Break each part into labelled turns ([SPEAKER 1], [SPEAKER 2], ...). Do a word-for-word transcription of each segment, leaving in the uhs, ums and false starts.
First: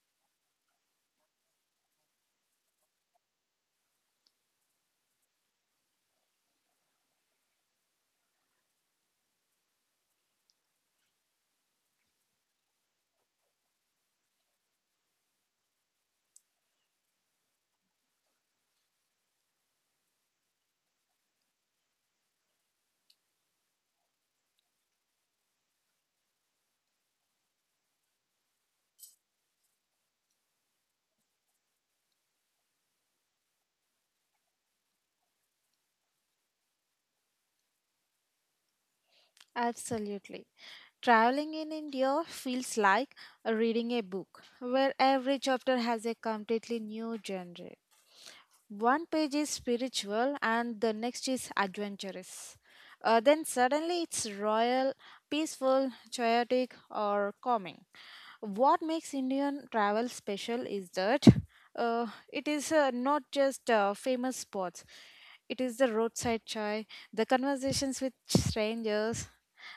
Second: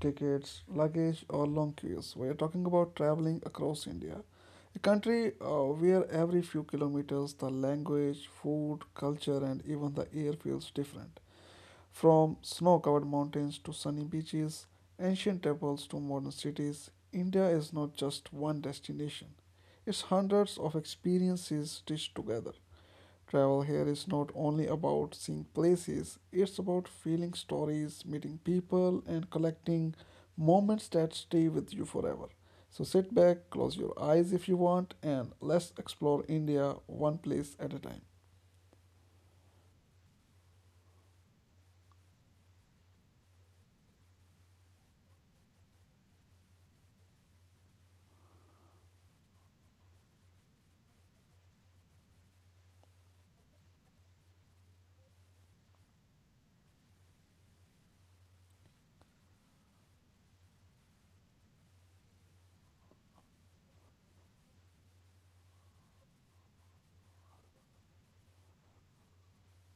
[SPEAKER 1] tickets, luggage or long queues. We are talking about traveling across India, a country uh, where every few kilometers the language, food, culture and even the air feels different. From snow-covered mountains to sunny beaches, ancient temples to modern cities, India is not just one destination. It's hundreds of experiences stitched together. Travel here is not only about seeing places, it's about feeling stories, meeting people, and collecting moments that stay with you forever. So sit back, close your eyes if you want, and let's explore India one place at a time.
[SPEAKER 2] Absolutely. Traveling in India feels like reading a book where every chapter has a completely new genre. One page is spiritual and the next is adventurous. Uh, then suddenly it's royal, peaceful, chaotic, or calming. What makes Indian travel special is that uh, it is uh, not just uh, famous spots, it is the roadside chai, the conversations with strangers,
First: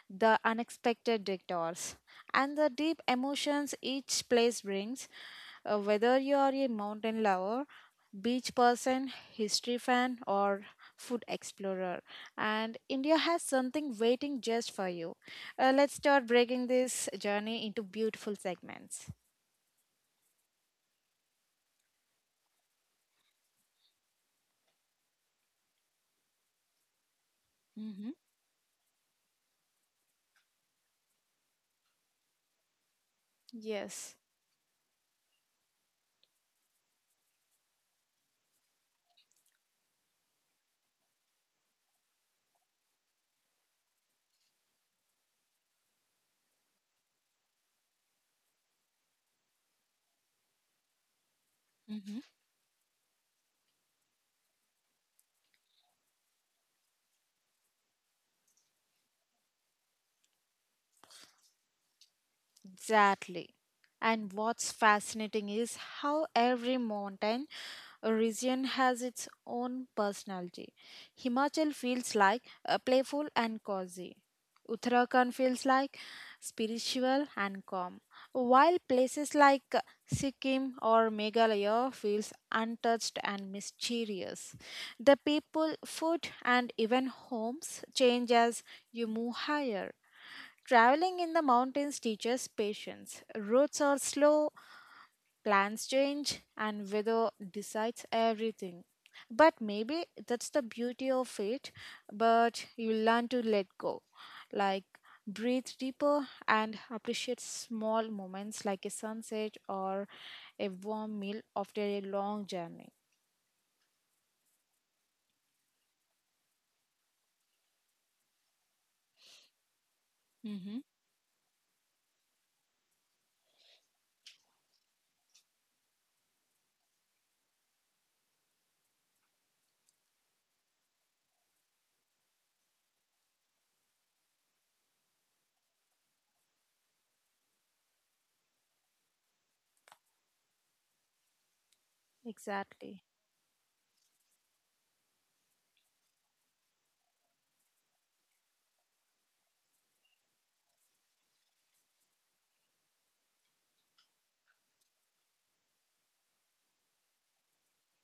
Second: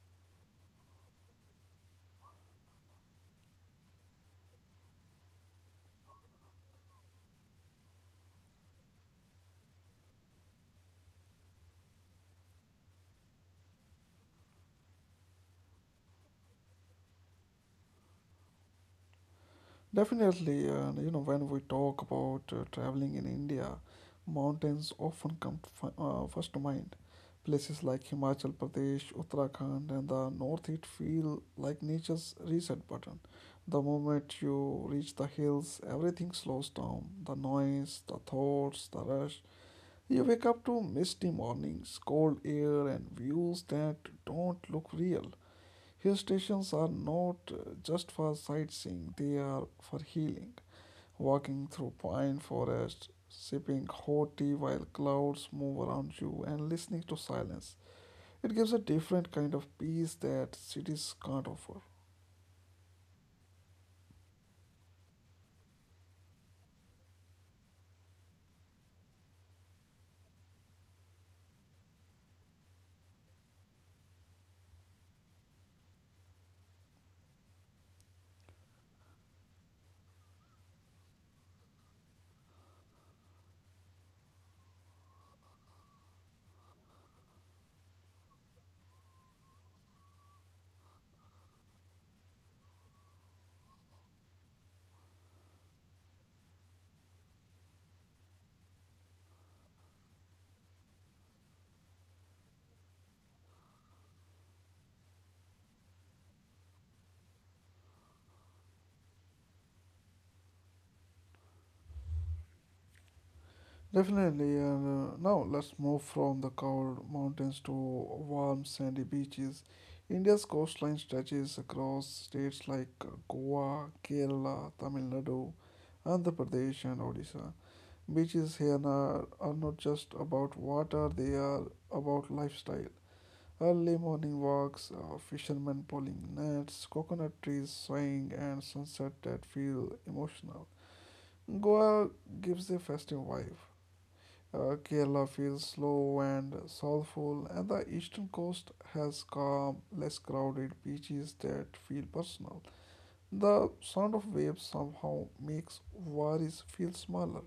[SPEAKER 2] the unexpected detours, and the deep emotions each place brings. Uh, whether you are a mountain lover beach person, history fan, or food explorer. And India has something waiting just for you. Uh, let's start breaking this journey into beautiful segments.
[SPEAKER 1] Definitely, and you know, when we talk about uh, traveling in India, mountains often come to fi- uh, first to mind. Places like
[SPEAKER 2] Mm-hmm.
[SPEAKER 1] Himachal Pradesh, Uttarakhand, and the North East feel like nature's reset button. The
[SPEAKER 2] Yes.
[SPEAKER 1] moment you reach the hills, everything slows down. The noise, the thoughts, the rush. You wake up to misty mornings, cold air, and views that don't look real. Hill stations are not uh, just for sightseeing, they are for healing. Walking through pine forests, sipping hot tea while clouds move around you, and listening to silence. It gives a different kind of peace that cities can't offer.
[SPEAKER 2] Exactly. And what's fascinating is how every mountain region has its own personality. Himachal feels like uh, playful and cozy. Uttarakhand feels like spiritual and calm, while places like uh, Sikkim or Meghalaya feels untouched and mysterious. The people, food, and even homes change as you move higher. Traveling in the mountains teaches patience. Roads are slow, plans change, and weather decides everything. But maybe that's the beauty of it, but you learn to let go. Like breathe deeper and appreciate small moments like a sunset or a warm meal after a long journey.
[SPEAKER 1] Definitely, and uh, now let's move from the cold mountains to warm sandy beaches. India's
[SPEAKER 2] Hmm.
[SPEAKER 1] coastline stretches across states like Goa, Kerala, Tamil Nadu, Andhra Pradesh, and Odisha. Beaches here are, are not just about water, they are about lifestyle. Early morning walks, uh, fishermen pulling nets, coconut trees swaying, and sunset that feel emotional.
[SPEAKER 2] Exactly.
[SPEAKER 1] Goa gives a festive vibe. Uh, Kerala feels slow and soulful, and the eastern coast has calm, less crowded beaches that feel personal. The sound of waves somehow makes worries feel smaller.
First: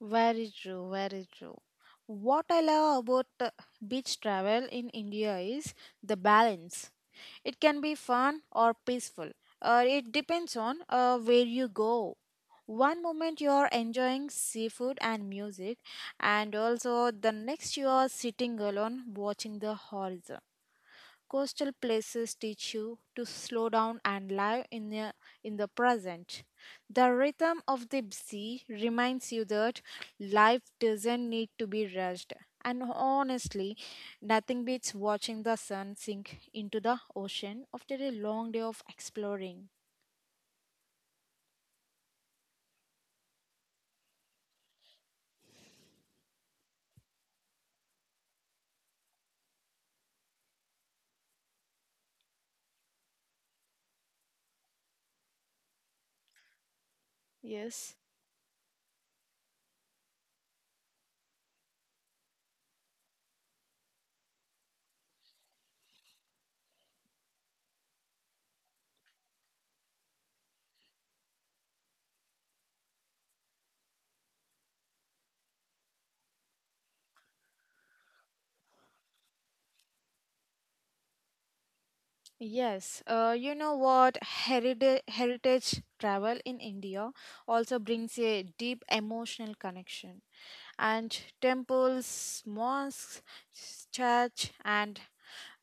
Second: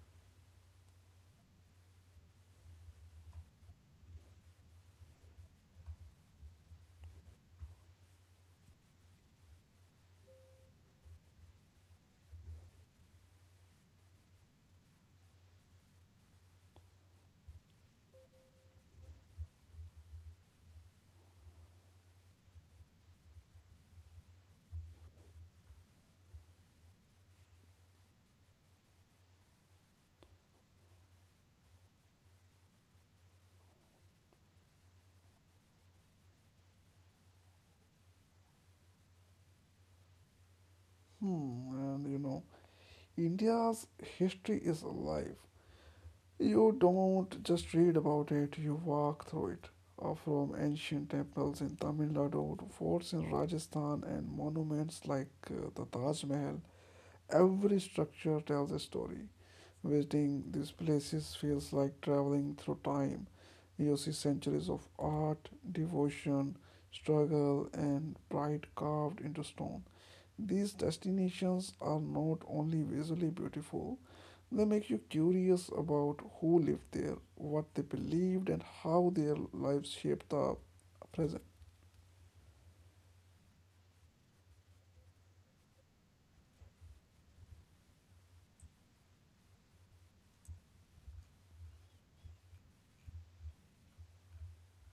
[SPEAKER 2] Very true, very true. What I love about uh, beach travel in India is the balance. It can be fun or peaceful. Uh, it depends on uh, where you go. One moment you are enjoying seafood and music, and also the next you are sitting alone watching the horizon. Coastal places teach you to slow down and live in the, in the present. The rhythm of the sea reminds you that life doesn't need to be rushed. And honestly, nothing beats watching the sun sink into the ocean after a long day of exploring.
[SPEAKER 1] Hmm, and you know, India's history is alive. You don't just read about it, you walk through it. Uh, From ancient temples in Tamil Nadu to forts in Rajasthan and monuments like uh, the Taj Mahal, every
[SPEAKER 2] Yes.
[SPEAKER 1] structure tells a story. Visiting these places feels like traveling through time. You see centuries of art, devotion, struggle, and pride carved into stone. These destinations are not only visually beautiful, they make you curious about who lived there, what they believed, and how their lives shaped the present.
[SPEAKER 2] Yes, uh, you know what? Heritage, heritage travel in India also brings a deep emotional connection. And temples, mosques, church, and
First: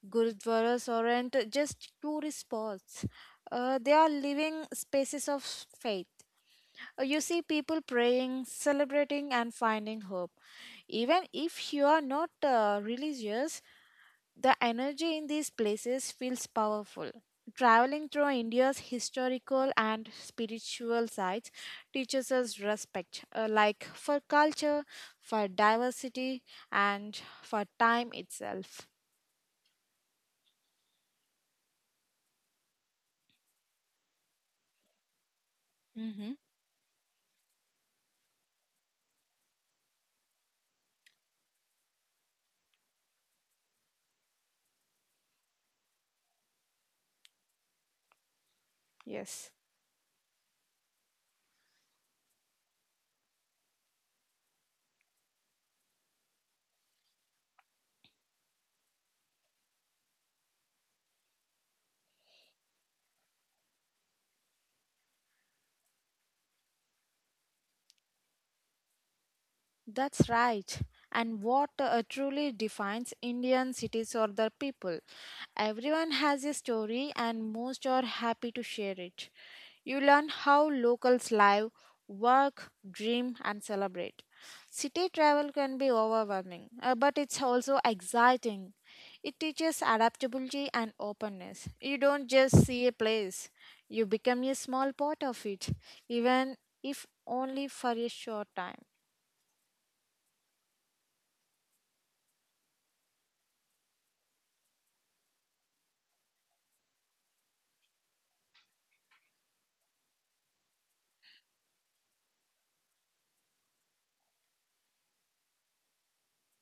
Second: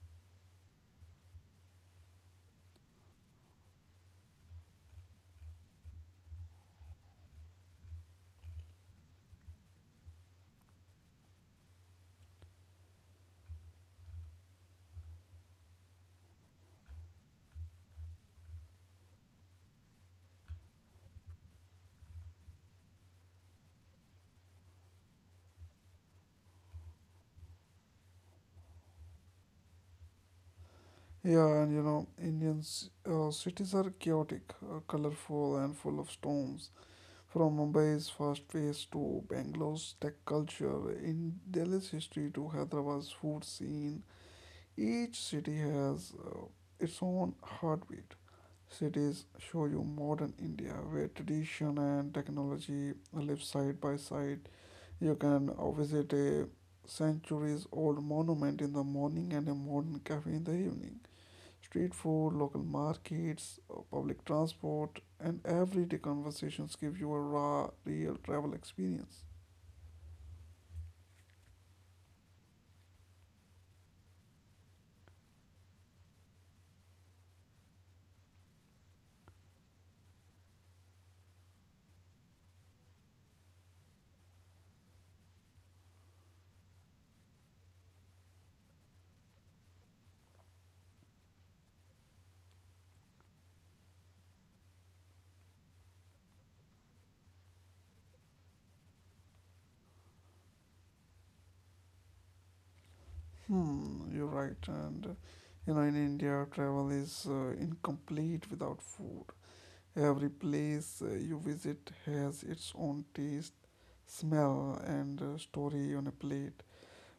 [SPEAKER 2] gurudwaras aren't just tourist spots. Uh, they are living spaces of faith. Uh, You see people praying, celebrating, and finding hope. Even if you are not uh, religious, the energy in these places feels powerful. Traveling through India's historical and spiritual sites teaches us respect, uh, like for culture, for diversity, and for time itself.
[SPEAKER 1] Yeah, and you know, Indian c- uh, cities are chaotic,
[SPEAKER 2] Hmm.
[SPEAKER 1] uh, colorful, and full of storms. From Mumbai's fast pace to Bangalore's tech culture, in Delhi's history to Hyderabad's food scene, each city has uh, its own
[SPEAKER 2] Yes.
[SPEAKER 1] heartbeat. Cities show you modern India where tradition and technology live side by side. You can uh, visit a centuries old monument in the morning and a modern cafe in the evening. Street food, local markets, uh, public transport, and everyday conversations give you a raw, real travel experience.
[SPEAKER 2] That's right. And what uh, truly defines Indian cities or the people? Everyone has a story, and most are happy to share it. You learn how locals live, work, dream, and celebrate. City travel can be overwhelming, uh, but it's also exciting. It teaches adaptability and openness. You don't just see a place, you become a small part of it, even if only for a short time.
[SPEAKER 1] Hmm, you're right. And you know, in India, travel is uh, incomplete without food. Every place uh, you visit has its own taste, smell, and uh, story on a plate.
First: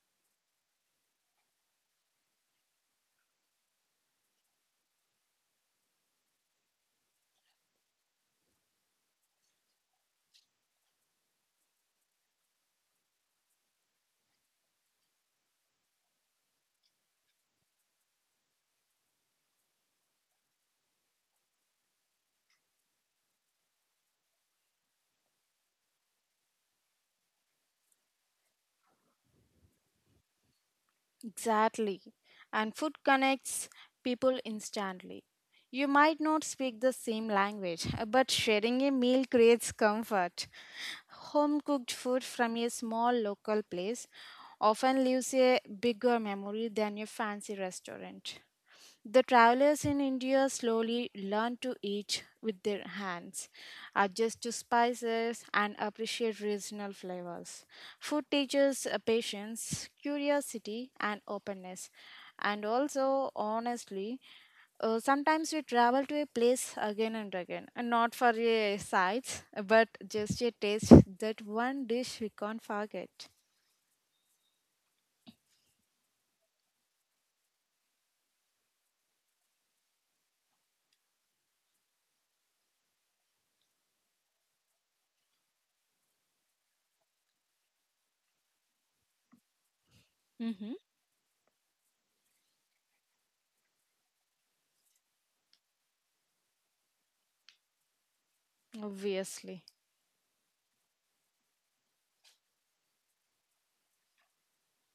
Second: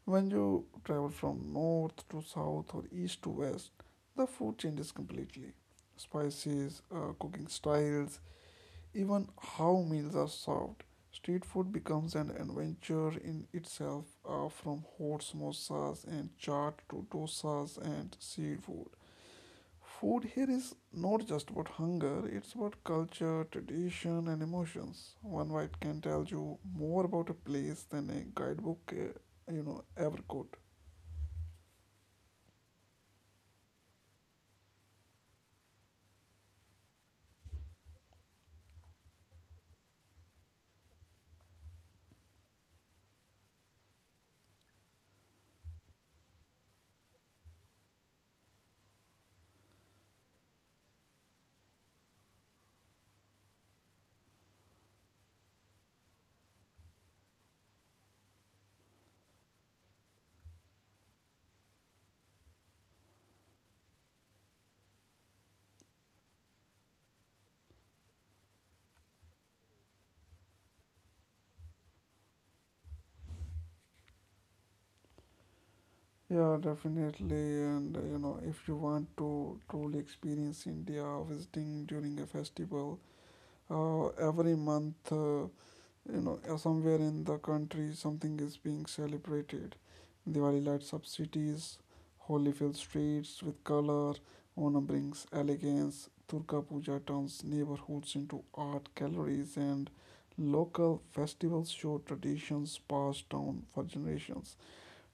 [SPEAKER 1] When you travel from north to south or east to west, the food changes completely. Spices, uh, cooking styles, even how meals are served, street food becomes an adventure in itself uh, from hot samosas and chaat to dosas and seafood. Food here is not just about hunger, it's about culture, tradition, and emotions. One bite can tell you more about a place than a guidebook, uh, you know, ever could.
[SPEAKER 2] Exactly. And food connects people instantly. You might not speak the same language, uh, but sharing a meal creates comfort. Home cooked food from a small local place often leaves a bigger memory than a fancy restaurant. The travelers in India slowly learn to eat with their hands, adjust to spices, and appreciate regional flavors. Food teaches uh, patience, curiosity, and openness. And also, honestly, uh, sometimes we travel to a place again and again, and not for a sights, but just a taste that one dish we can't forget.
[SPEAKER 1] Yeah, definitely. And uh, you know, if you want to truly experience India, visiting during a festival. Uh, every month, uh, you know, uh, somewhere in the country, something is being celebrated. Diwali
[SPEAKER 2] Hmm.
[SPEAKER 1] lights up cities, Holi fills streets with color, Onam brings elegance, Durga Puja turns neighborhoods into art galleries,
[SPEAKER 2] Obviously.
[SPEAKER 1] and local festivals show traditions passed down for generations.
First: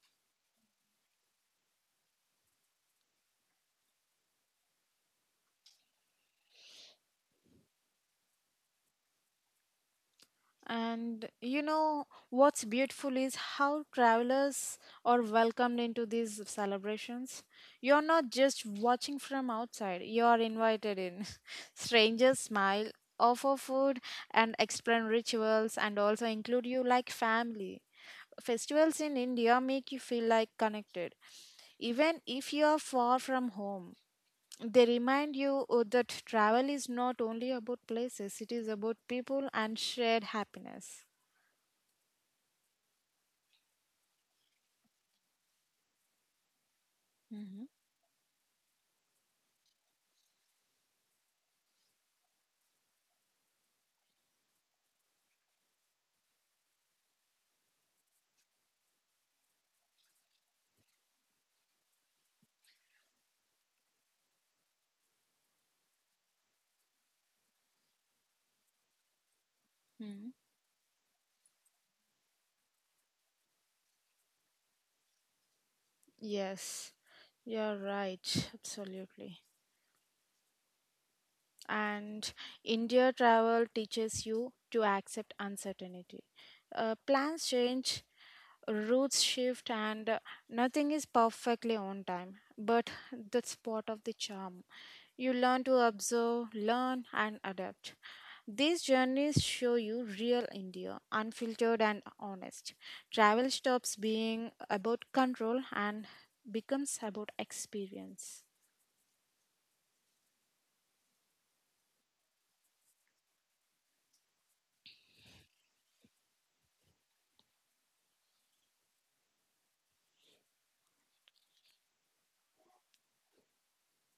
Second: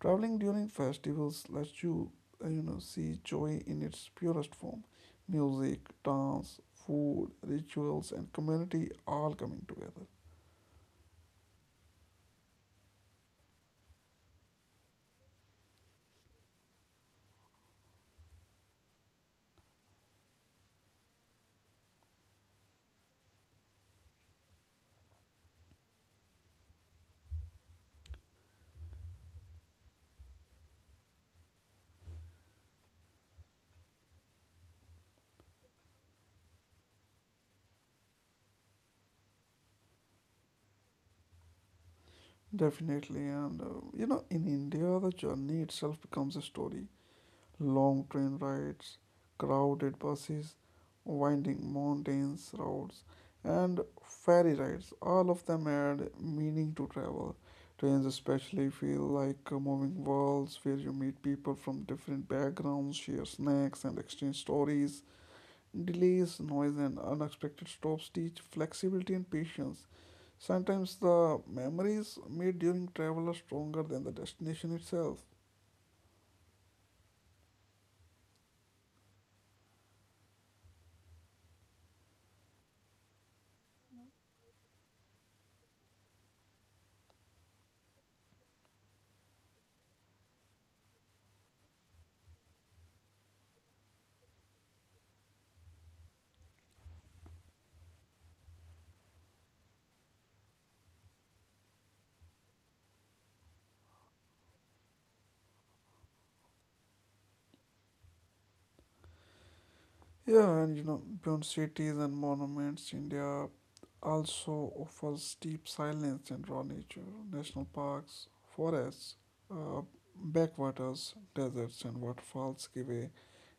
[SPEAKER 1] Traveling during festivals lets you, uh, you know, see joy in its purest form. Music, dance, food, rituals, and community all coming together.
[SPEAKER 2] And you know what's beautiful is how travelers are welcomed into these celebrations. You're not just watching from outside, you're invited in. Strangers smile, offer food, and explain rituals, and also include you like family. Festivals in India make you feel like connected, even if you are far from home. They remind you uh, that travel is not only about places, it is about people and shared happiness.
[SPEAKER 1] Definitely, and uh, you know, in India, the journey itself becomes a story.
[SPEAKER 2] Hmm.
[SPEAKER 1] Long train rides, crowded buses, winding mountains roads, and ferry rides. All of them add meaning to travel. Trains especially feel like uh, moving worlds where you meet people from different backgrounds, share snacks, and exchange stories. Delays, noise, and unexpected stops teach flexibility and patience. Sometimes the memories made during travel are stronger than the destination itself.
[SPEAKER 2] Yes, you're right. Absolutely. And India travel teaches you to accept uncertainty. Uh, plans change, routes shift, and uh, nothing is perfectly on time. But that's part of the charm. You learn to observe, learn, and adapt. These journeys show you real India, unfiltered and honest. Travel stops being about control and becomes about experience.
[SPEAKER 1] Yeah, and you know, beyond cities and monuments, India also offers deep silence and raw nature, national parks, forests, uh, backwaters, deserts, and waterfalls give a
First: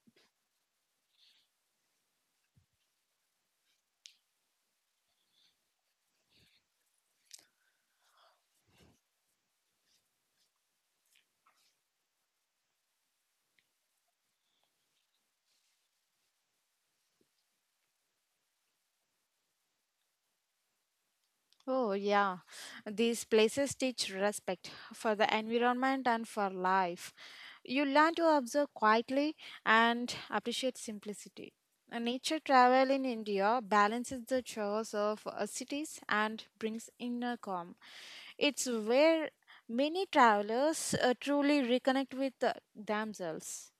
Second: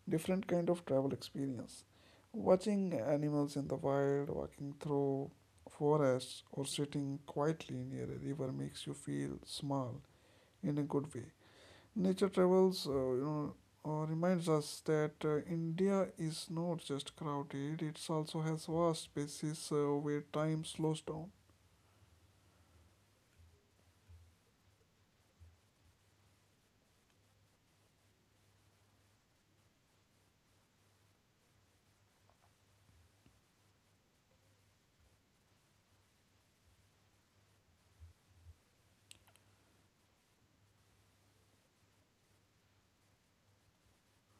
[SPEAKER 1] different kind of travel experience. Watching animals in the wild, walking through forests, or sitting quietly near a river makes you feel small in a good way. Nature travels, uh, you know, uh, reminds us that uh, India is not just crowded; it also has vast spaces uh, where time slows down.
[SPEAKER 2] Oh, yeah. These places teach respect for the environment and for life. You learn to observe quietly and appreciate simplicity. A nature travel in India balances the chores of uh, cities and brings inner calm. It's where many travelers uh, truly reconnect with uh, themselves.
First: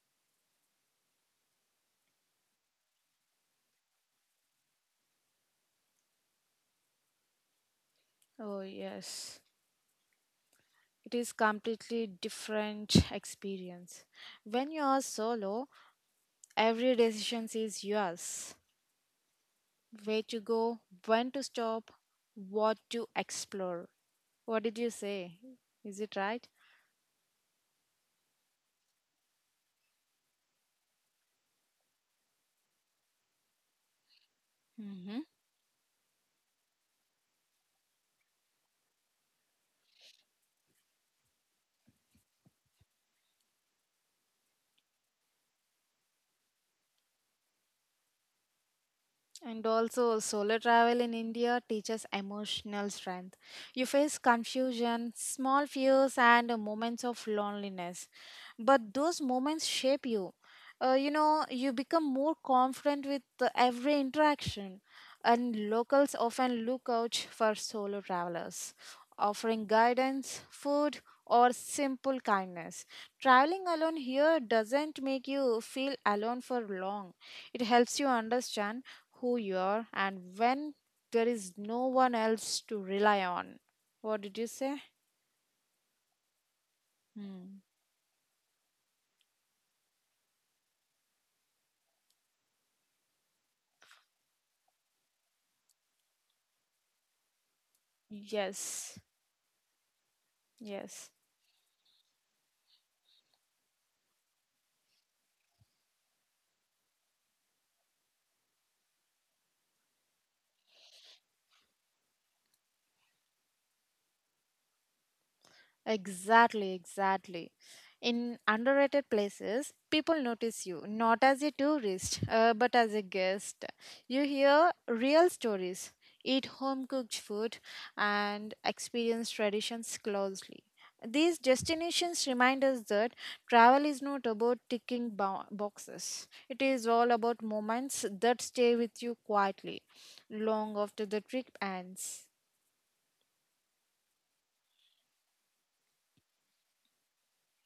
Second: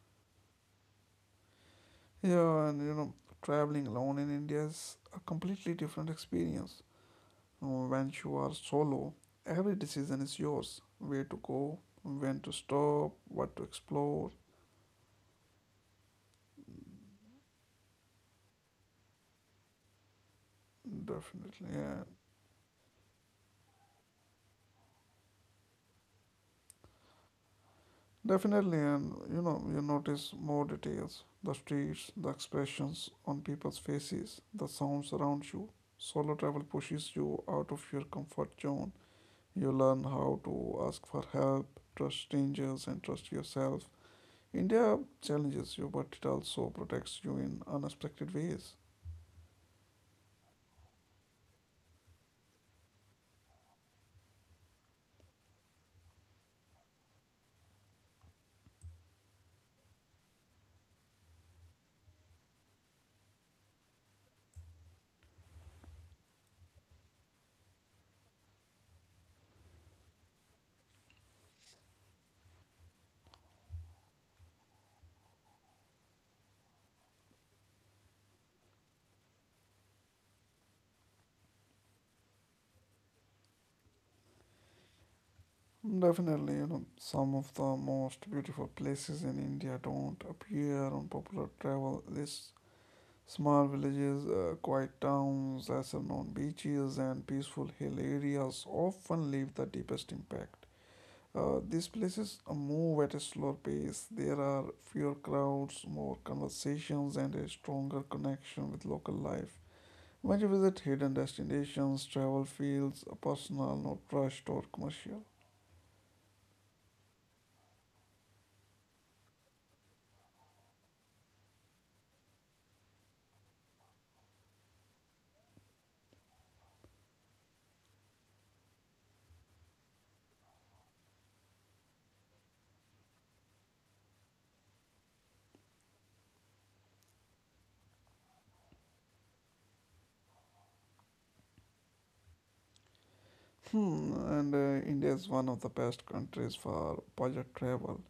[SPEAKER 1] Yeah, and you know, traveling alone in India is a completely different experience. Uh, When you are
[SPEAKER 2] Oh,
[SPEAKER 1] solo,
[SPEAKER 2] yes.
[SPEAKER 1] every decision is yours:
[SPEAKER 2] It
[SPEAKER 1] where
[SPEAKER 2] is
[SPEAKER 1] to go,
[SPEAKER 2] completely
[SPEAKER 1] when to
[SPEAKER 2] different
[SPEAKER 1] stop, what to
[SPEAKER 2] experience.
[SPEAKER 1] explore.
[SPEAKER 2] When you are solo, every decision is yours. Where to go, when to
[SPEAKER 1] Definitely,
[SPEAKER 2] stop,
[SPEAKER 1] yeah.
[SPEAKER 2] what to explore. What did you say? Is it right?
[SPEAKER 1] Definitely, and you know, you notice more details the streets, the expressions on people's faces, the sounds
[SPEAKER 2] Mhm.
[SPEAKER 1] around you. Solo travel pushes you out of your comfort zone. You learn how to ask for help, trust strangers, and trust yourself. India challenges you, but it also protects you in unexpected ways.
[SPEAKER 2] And also, solo travel in India teaches emotional strength. You face confusion, small fears, and uh, moments of loneliness. But those moments shape you. Uh, you know, you become more confident with uh, every interaction. And locals often look out for solo travelers, offering guidance, food, or simple kindness. Traveling alone here doesn't make you feel alone for long. It helps you understand who you are and when there is no one else to rely on. What did you say?
[SPEAKER 1] Definitely, you know, some of the
[SPEAKER 2] Hmm.
[SPEAKER 1] most beautiful places in India don't appear on popular travel lists. Small villages, uh, quiet towns, lesser known beaches, and peaceful hill areas
[SPEAKER 2] Yes.
[SPEAKER 1] often leave the deepest impact.
[SPEAKER 2] Yes.
[SPEAKER 1] Uh, these places uh, move at a slower pace. There are fewer crowds, more conversations, and a stronger connection with local life. When you visit hidden destinations, travel feels personal, not rushed or commercial.
[SPEAKER 2] Exactly, exactly. In underrated places, people notice you not as a tourist, uh, but as a guest. You hear real stories, eat home cooked food, and experience traditions closely. These destinations remind us that travel is not about ticking bo- boxes. It is all about moments that stay with you quietly, long after the trip ends.
[SPEAKER 1] Hmm, and uh, India is one of the best countries for budget travel.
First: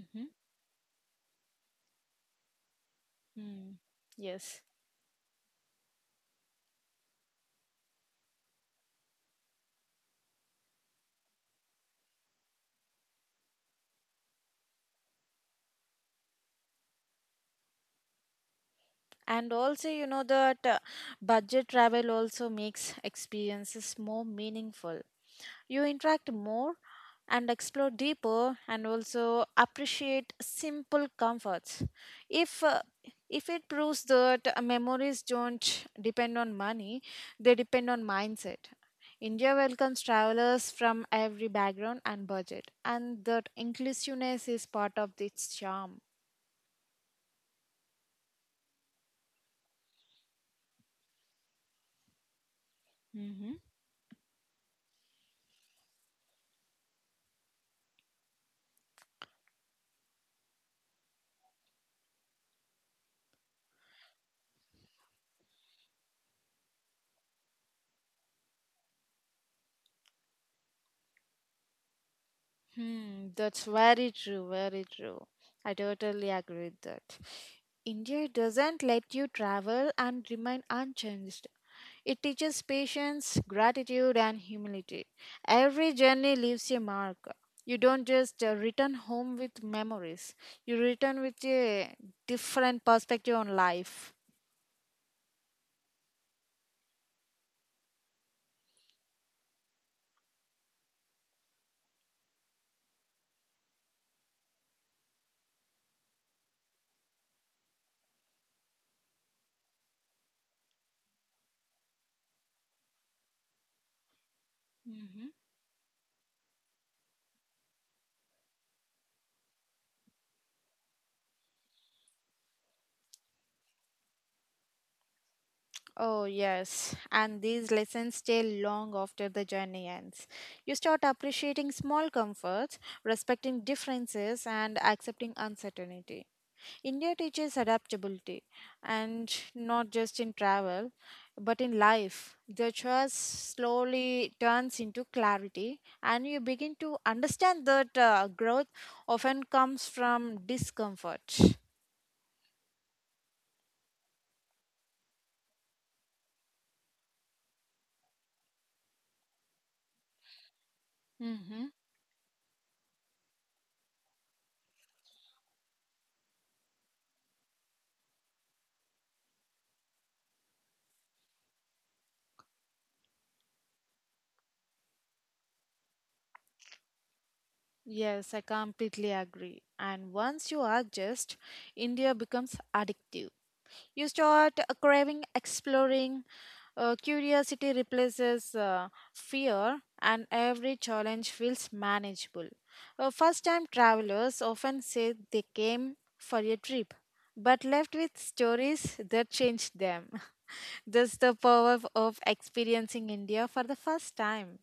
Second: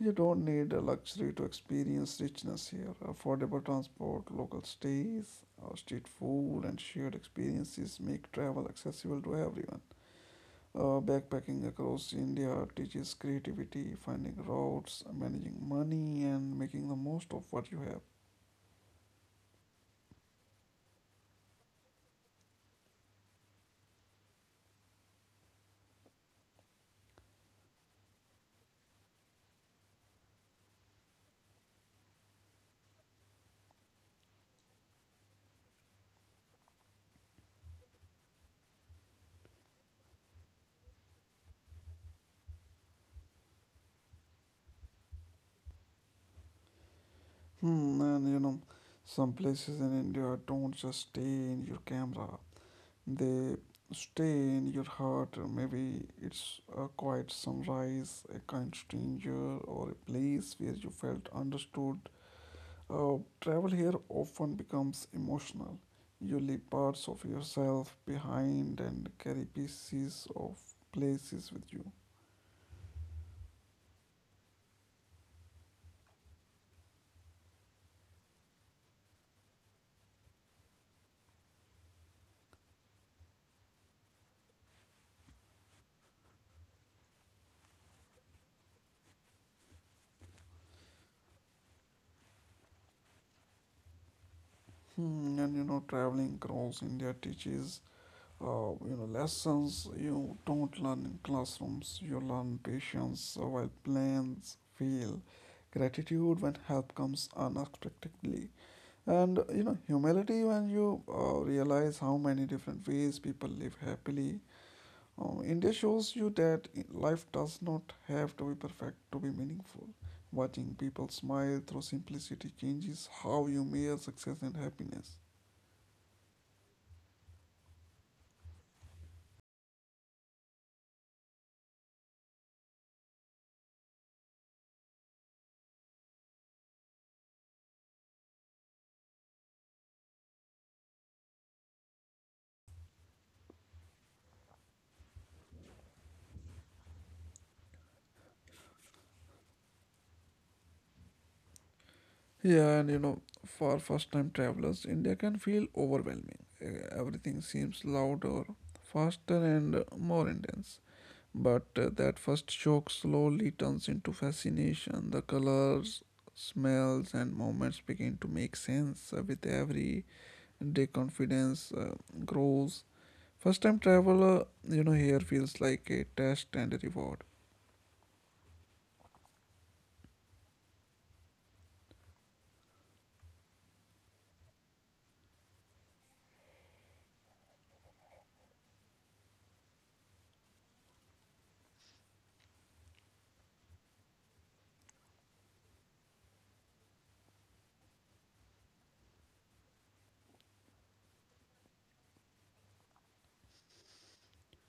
[SPEAKER 1] You don't need a luxury to experience richness here. Affordable transport, local
[SPEAKER 2] Yes.
[SPEAKER 1] stays, uh, street food, and shared experiences make travel accessible to everyone. Uh, backpacking across India teaches creativity, finding routes, managing money, and making the most of what you have.
[SPEAKER 2] And also you know that uh, budget travel also makes experiences more meaningful. You interact more and explore deeper, and also appreciate simple comforts, if uh, if it proves that uh, memories don't depend on money. They depend on mindset. India welcomes travelers from every background and budget, and that inclusiveness is part of its charm.
[SPEAKER 1] Hmm, and you know, some places in India don't just stay in your camera.
[SPEAKER 2] Mhm.
[SPEAKER 1] They stay in your heart. Maybe it's a quiet sunrise, a kind stranger, or a place where you felt understood. Uh, travel here often becomes emotional. You leave parts of yourself behind and carry pieces of places with you.
[SPEAKER 2] Hmm, that's very true, very true. I totally agree with that. India doesn't let you travel and remain unchanged. It teaches patience, gratitude, and humility. Every journey leaves a mark. You don't just uh, return home with memories, you return with a different perspective on life.
[SPEAKER 1] Hmm, and you know, traveling across India teaches uh, you know, lessons you don't learn in classrooms. You learn patience while plans fail, gratitude when help comes unexpectedly, and you know, humility when you uh, realize how many different ways people live happily.
[SPEAKER 2] Mhm.
[SPEAKER 1] Um, India shows you that i- life does not have to be perfect to be meaningful. Watching people smile through simplicity changes how you measure success and happiness.
[SPEAKER 2] Oh, yes. And these lessons stay long after the journey ends. You start appreciating small comforts, respecting differences, and accepting uncertainty. India teaches adaptability, and not just in travel, but in life. The choice slowly turns into clarity, and you begin to understand that uh, growth often comes from discomfort.
[SPEAKER 1] Yeah, and you know, for first time travelers, India can feel overwhelming. Eh, Everything seems louder, faster, and uh, more intense. But
[SPEAKER 2] Mhm.
[SPEAKER 1] uh, that first shock slowly turns into fascination. The colors, smells, and movements begin to make sense uh, with every day, confidence uh, grows. First time traveler, you know, here feels like a test and a reward.
[SPEAKER 2] Yes, I completely agree. And once you adjust, India becomes addictive. You start uh, craving, exploring, uh, curiosity replaces uh, fear, and every challenge feels manageable. Uh, First time travelers often say they came for a trip, but left with stories that changed them. That's the power of experiencing India for the first time.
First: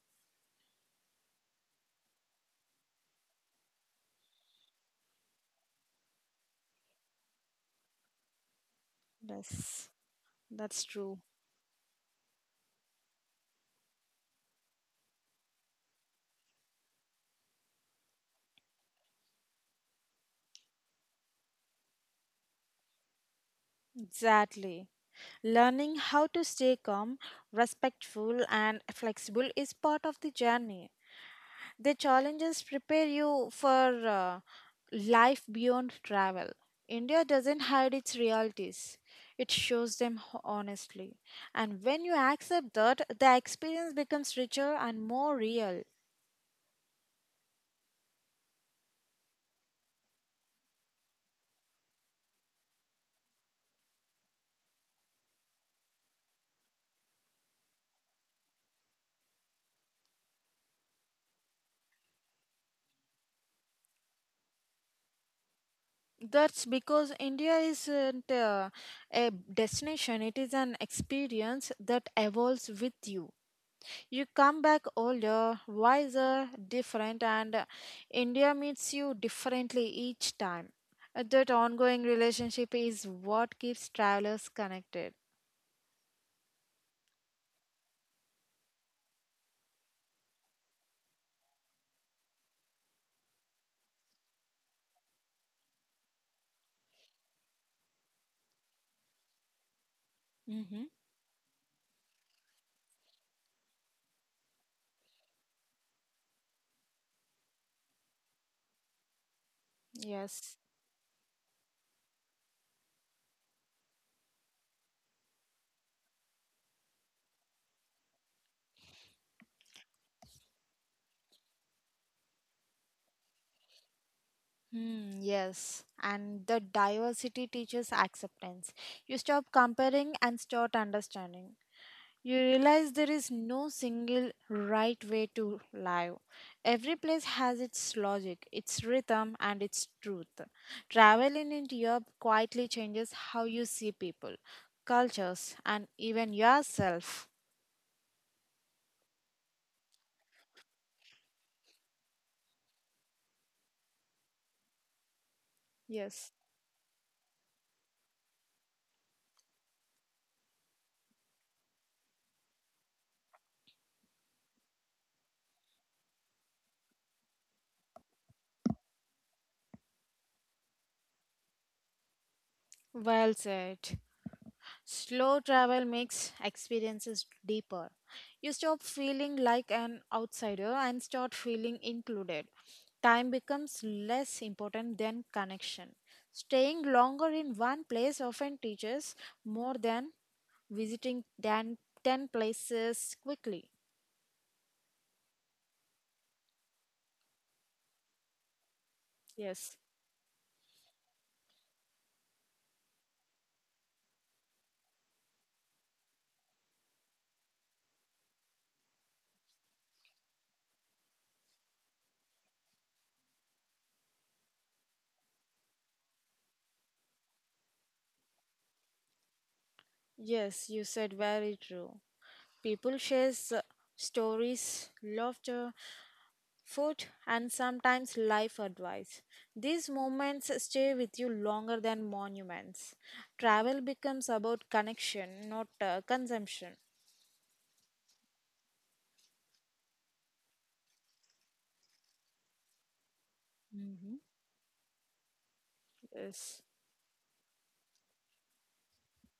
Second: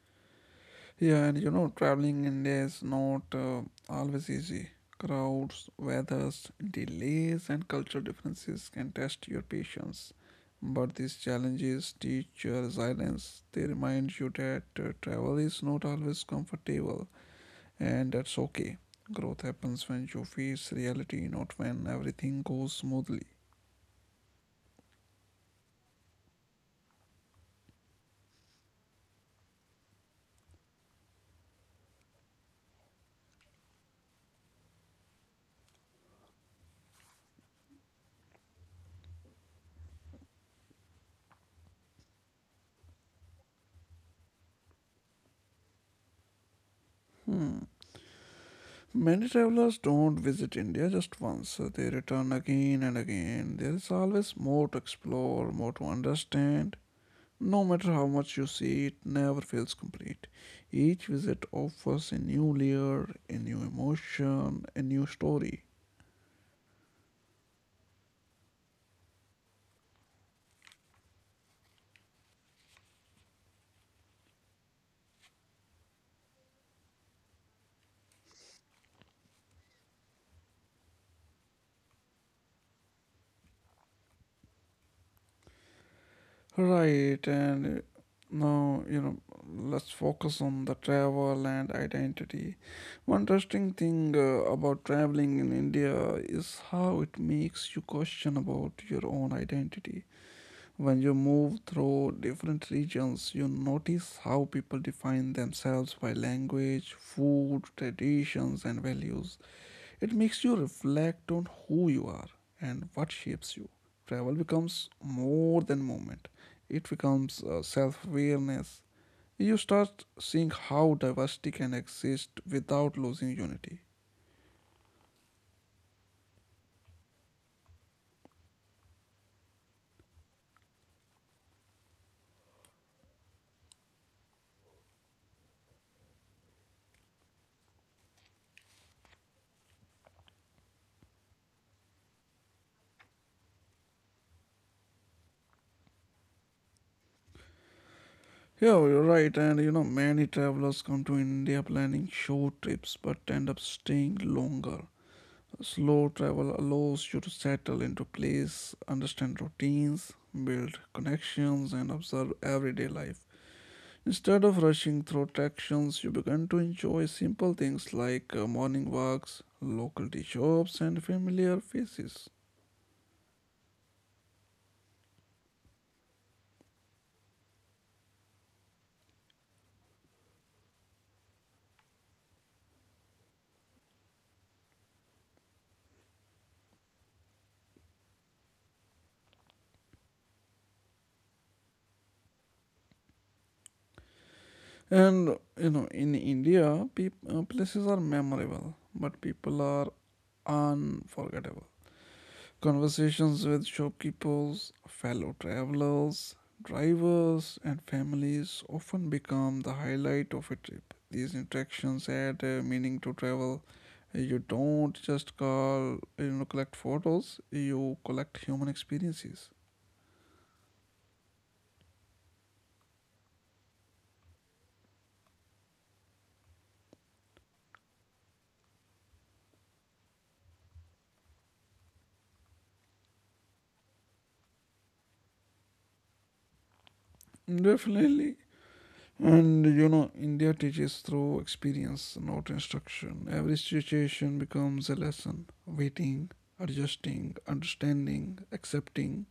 [SPEAKER 1] Yeah, and you know, traveling India is not uh, always easy. Crowds, weathers, delays, and cultural differences can test your
[SPEAKER 2] Yes,
[SPEAKER 1] patience.
[SPEAKER 2] that's
[SPEAKER 1] But these
[SPEAKER 2] true.
[SPEAKER 1] challenges teach your resilience. They remind you that uh, travel is not always comfortable, and that's okay. Growth happens when you face reality, not when everything goes smoothly.
[SPEAKER 2] Exactly. Learning how to stay calm, respectful, and flexible is part of the journey. The challenges prepare you for uh, life beyond travel. India doesn't hide its realities, it shows them ho- honestly. And when you accept that, the experience becomes richer and more real.
[SPEAKER 1] Hmm. Many travelers don't visit India just once, so they return again and again. There is always more to explore, more to understand. No matter how much you see, it never feels complete. Each visit offers a new layer, a new emotion, a new story.
[SPEAKER 2] That's because India isn't uh, a destination, it is an experience that evolves with you. You come back older, wiser, different, and uh, India meets you differently each time. Uh, That ongoing relationship is what keeps travelers connected.
[SPEAKER 1] Right, and uh, now you know, let's focus on the travel and identity. One interesting thing uh, about traveling in India is how it makes you question about your own identity.
[SPEAKER 2] Mm-hmm.
[SPEAKER 1] When you move through different regions, you notice how people define themselves by language, food, traditions, and values. It makes
[SPEAKER 2] Yes.
[SPEAKER 1] you reflect on who you are and what shapes you. Travel becomes more than movement, it becomes uh, self awareness. You start seeing how diversity can exist without losing unity.
[SPEAKER 2] Hmm, yes. And the diversity teaches acceptance. You stop comparing and start understanding. You realize there is no single right way to live. Every place has its logic, its rhythm, and its truth. Travel in India quietly changes how you see people, cultures, and even yourself.
[SPEAKER 1] Yeah, you're right, and you know, many travelers come to India planning short trips but end up staying longer. Slow
[SPEAKER 2] Yes,
[SPEAKER 1] travel allows you to settle into place, understand routines, build connections, and observe everyday life. Instead of rushing through attractions, you begin to enjoy simple things like uh, morning walks, local tea shops, and familiar faces.
[SPEAKER 2] well said. Slow travel makes experiences deeper. You stop feeling like an outsider and start feeling included. Time becomes less important than connection. Staying longer in one place often teaches more than visiting than ten places quickly.
[SPEAKER 1] And you know, in India, peop- uh, places are memorable, but people
[SPEAKER 2] Yes,
[SPEAKER 1] are unforgettable. Conversations with shopkeepers, fellow travelers, drivers, and families often become the highlight of a trip. These interactions add uh, meaning to travel. You don't just call, you know, collect photos, you collect human experiences.
[SPEAKER 2] yes, you said very true. People share stories, laughter, food, and sometimes life advice. These moments stay with you longer than monuments. Travel becomes about connection, not uh, consumption.
[SPEAKER 1] Definitely. And you know, India teaches through experience, not instruction. Every
[SPEAKER 2] Hmm.
[SPEAKER 1] situation becomes a lesson. Waiting,
[SPEAKER 2] Yes.
[SPEAKER 1] adjusting, understanding, accepting.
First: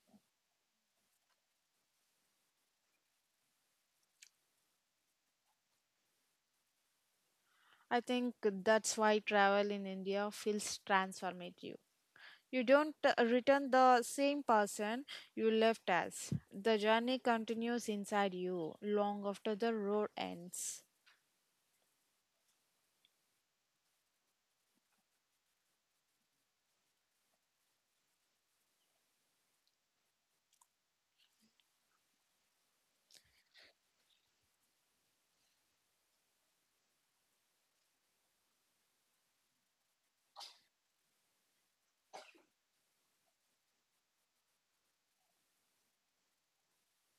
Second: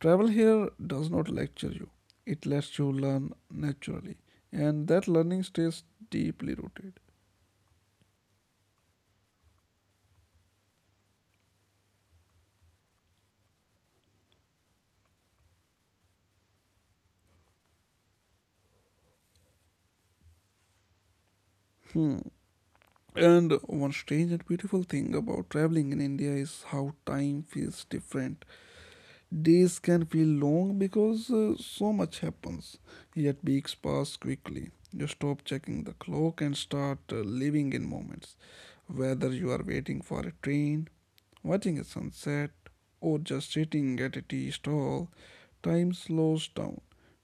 [SPEAKER 1] Travel here does not lecture you, it lets you learn naturally, and that learning stays deeply rooted.
[SPEAKER 2] I think that's why travel in India feels transformative. You don't uh, return the same person you left as. The journey continues inside you long after the road ends.
[SPEAKER 1] Hmm. And one strange and beautiful thing about traveling in India is how time feels different. Days can feel long because uh, so much happens, yet weeks pass quickly. You stop checking the clock and start uh, living in moments. Whether you are waiting for a train, watching a sunset, or just sitting at a tea stall, time slows down.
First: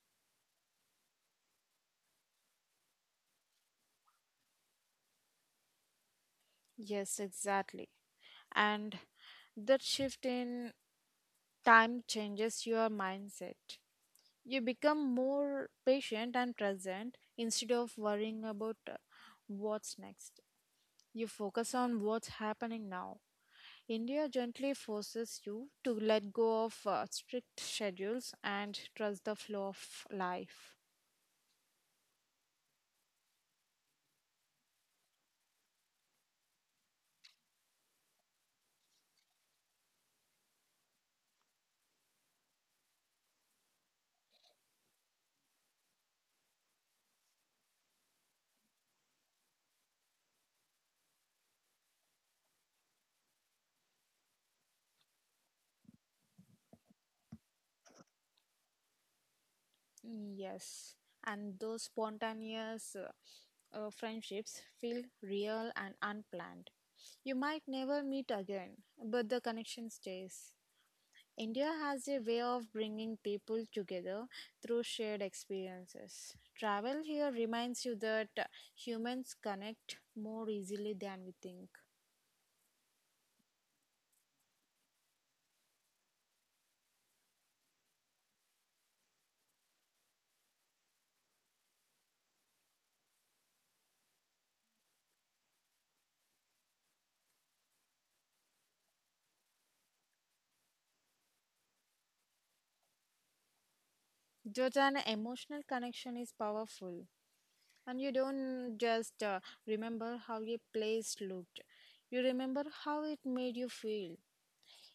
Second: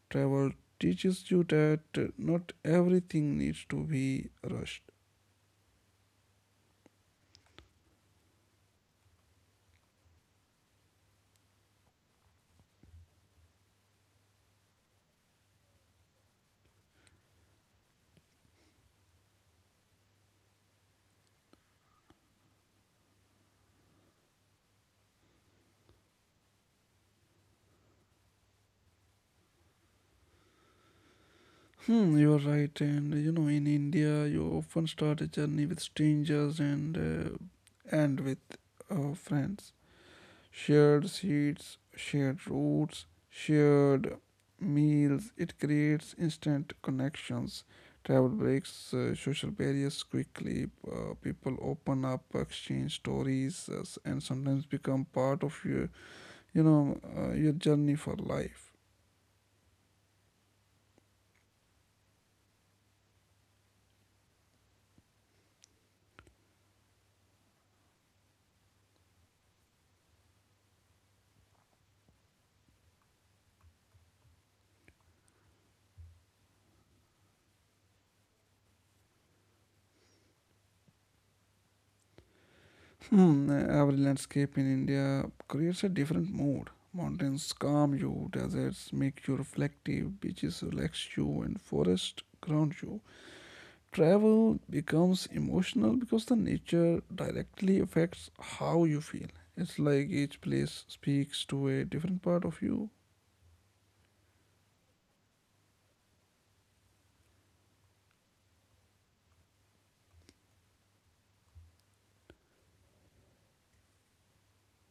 [SPEAKER 1] Travel teaches you that not everything needs to be rushed.
[SPEAKER 2] Yes, exactly. And that shift in time changes your mindset. You become more patient and present, instead of worrying about uh, what's next. You focus on what's happening now. India gently forces you to let go of uh, strict schedules and trust the flow of life.
[SPEAKER 1] Hmm, you're right, and you know, in India, you often start a journey with strangers and uh, end with uh, friends. Shared seats, shared routes, shared meals. It creates instant connections. Travel breaks uh, social barriers quickly. Uh, people open up, exchange stories, uh, s- and sometimes become part of your, you know, uh, your journey for life.
[SPEAKER 2] Yes, and those spontaneous uh, uh, friendships feel real and unplanned. You might never meet again, but the connection stays. India has a way of bringing people together through shared experiences. Travel here reminds you that uh, humans connect more easily than we think.
[SPEAKER 1] Hmm, every landscape in India creates a different mood. Mountains calm you, deserts make you reflective, beaches relax you, and forests ground you. Travel becomes emotional because the nature directly affects how you feel. It's like each place speaks to a different part of you.
[SPEAKER 2] Georgia, an emotional connection is powerful. And you don't just uh, remember how a place looked, you remember how it made you feel.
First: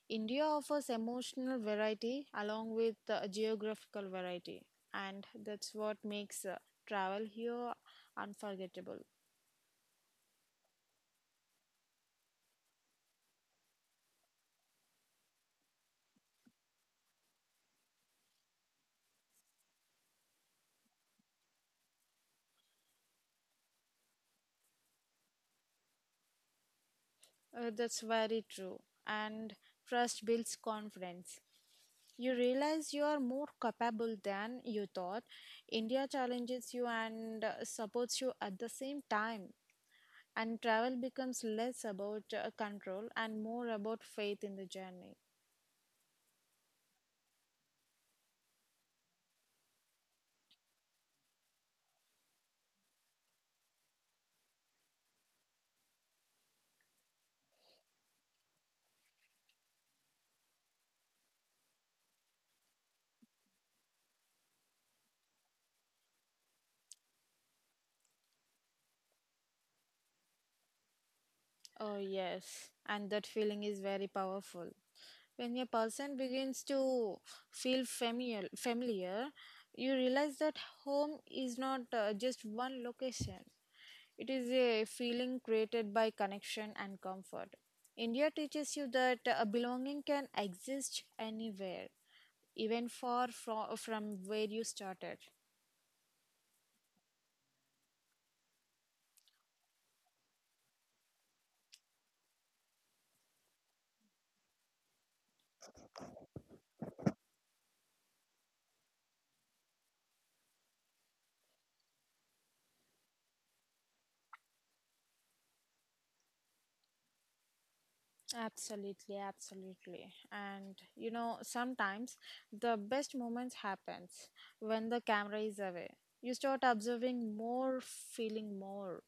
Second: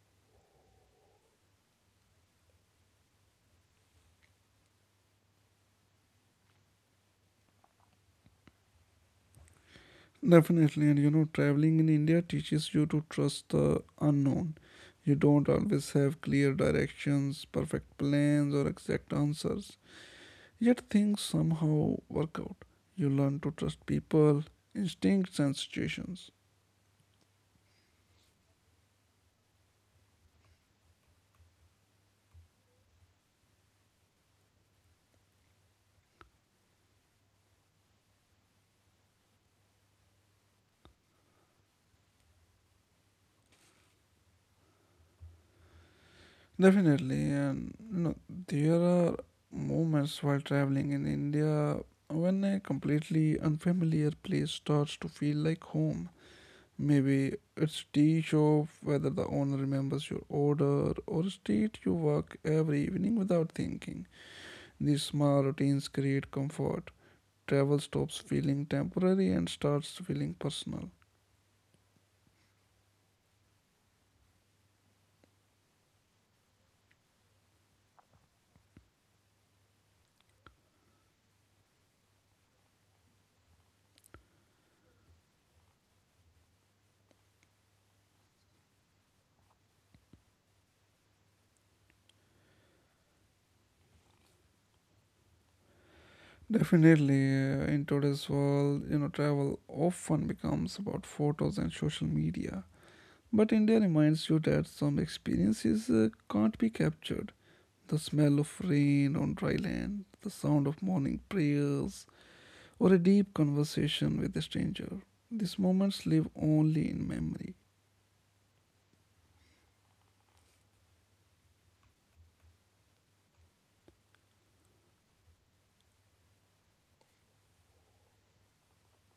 [SPEAKER 2] India offers emotional variety along with uh, geographical variety, and that's what makes uh, travel here unforgettable.
[SPEAKER 1] Definitely, and you know, traveling in India teaches you to trust the unknown. You don't always have clear directions, perfect plans, or exact answers. Yet things somehow work out. You learn to trust people, instincts, and situations.
[SPEAKER 2] Uh, that's very true, and trust builds confidence. You realize you are more capable than you thought. India challenges you and uh, supports you at the same time. And travel becomes less about uh, control and more about faith in the journey.
[SPEAKER 1] Definitely, and you know, there are moments while traveling in India when a completely unfamiliar place starts to feel like home. Maybe it's tea shop, whether the owner remembers your order, or a street you walk every evening without thinking. These small routines create comfort. Travel stops feeling temporary and starts feeling personal.
[SPEAKER 2] Oh, yes. And that feeling is very powerful. When a person begins to feel familiar, familiar you realize that home is not uh, just one location. It is a feeling created by connection and comfort. India teaches you that uh, belonging can exist anywhere, even far from, from where you started.
[SPEAKER 1] Definitely, uh, in today's world, you know, travel often becomes about photos and social media. But India reminds you that some experiences uh, can't be captured. The smell of rain on dry land, the sound of morning prayers, or a deep conversation with a stranger. These moments live only in memory.
[SPEAKER 2] Absolutely, absolutely. And you know, sometimes the best moments happens when the camera is away. You start observing more, feeling more,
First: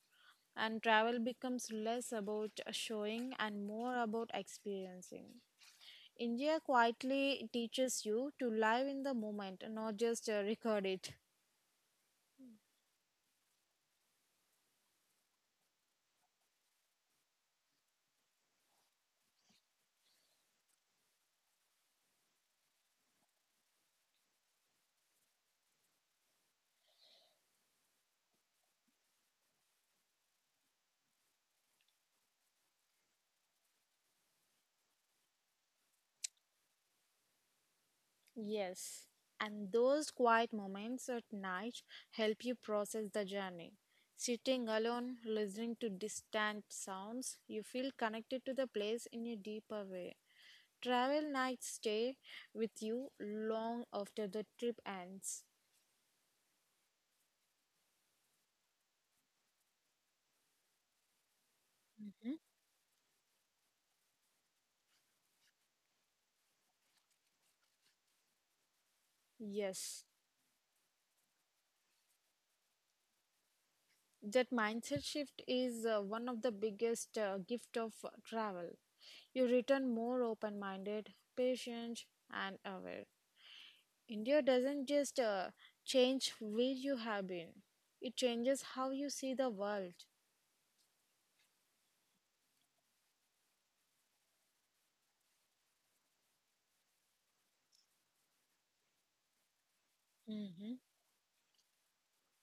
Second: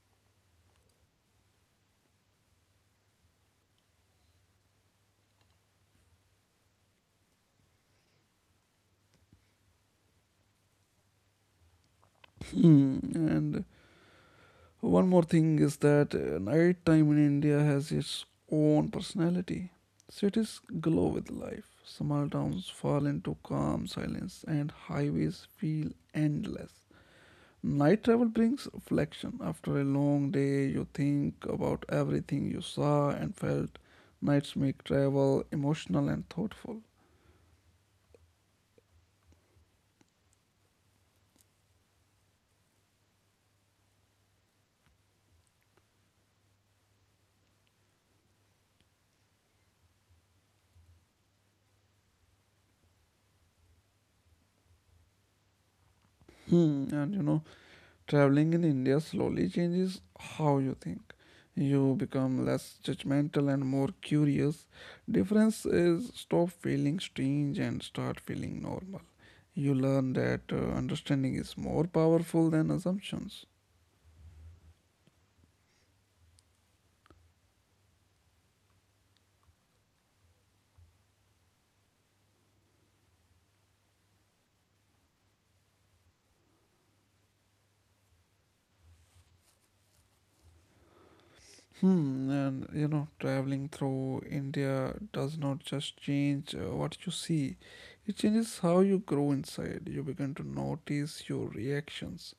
[SPEAKER 2] and travel becomes less about showing and more about experiencing. India quietly teaches you to live in the moment, not just uh, record it.
[SPEAKER 1] And one more thing is that uh, night time in India has its own personality. Cities glow with life. Small towns fall into calm silence, and highways feel endless. Night travel brings reflection. After a long day, you think about everything you saw and felt. Nights make travel emotional and thoughtful.
[SPEAKER 2] Yes, and those quiet moments at night help you process the journey. Sitting alone, listening to distant sounds, you feel connected to the place in a deeper way. Travel nights stay with you long after the trip ends.
[SPEAKER 1] Hmm, and you know, traveling in India slowly changes how you think. You
[SPEAKER 2] Hmm?
[SPEAKER 1] become less judgmental and more curious. Difference is stop feeling strange and start feeling normal. You
[SPEAKER 2] Yes,
[SPEAKER 1] learn that uh, understanding is more powerful than assumptions.
[SPEAKER 2] that mindset shift is uh, one of the biggest uh, gift of uh, travel. You return more open-minded, patient, and aware. India doesn't just uh, change where you have been, it changes how you see the world.
[SPEAKER 1] Hmm, and you know, traveling through India does not just change uh, what you see, it changes how you grow inside. You begin to
[SPEAKER 2] Hmm.
[SPEAKER 1] notice your reactions,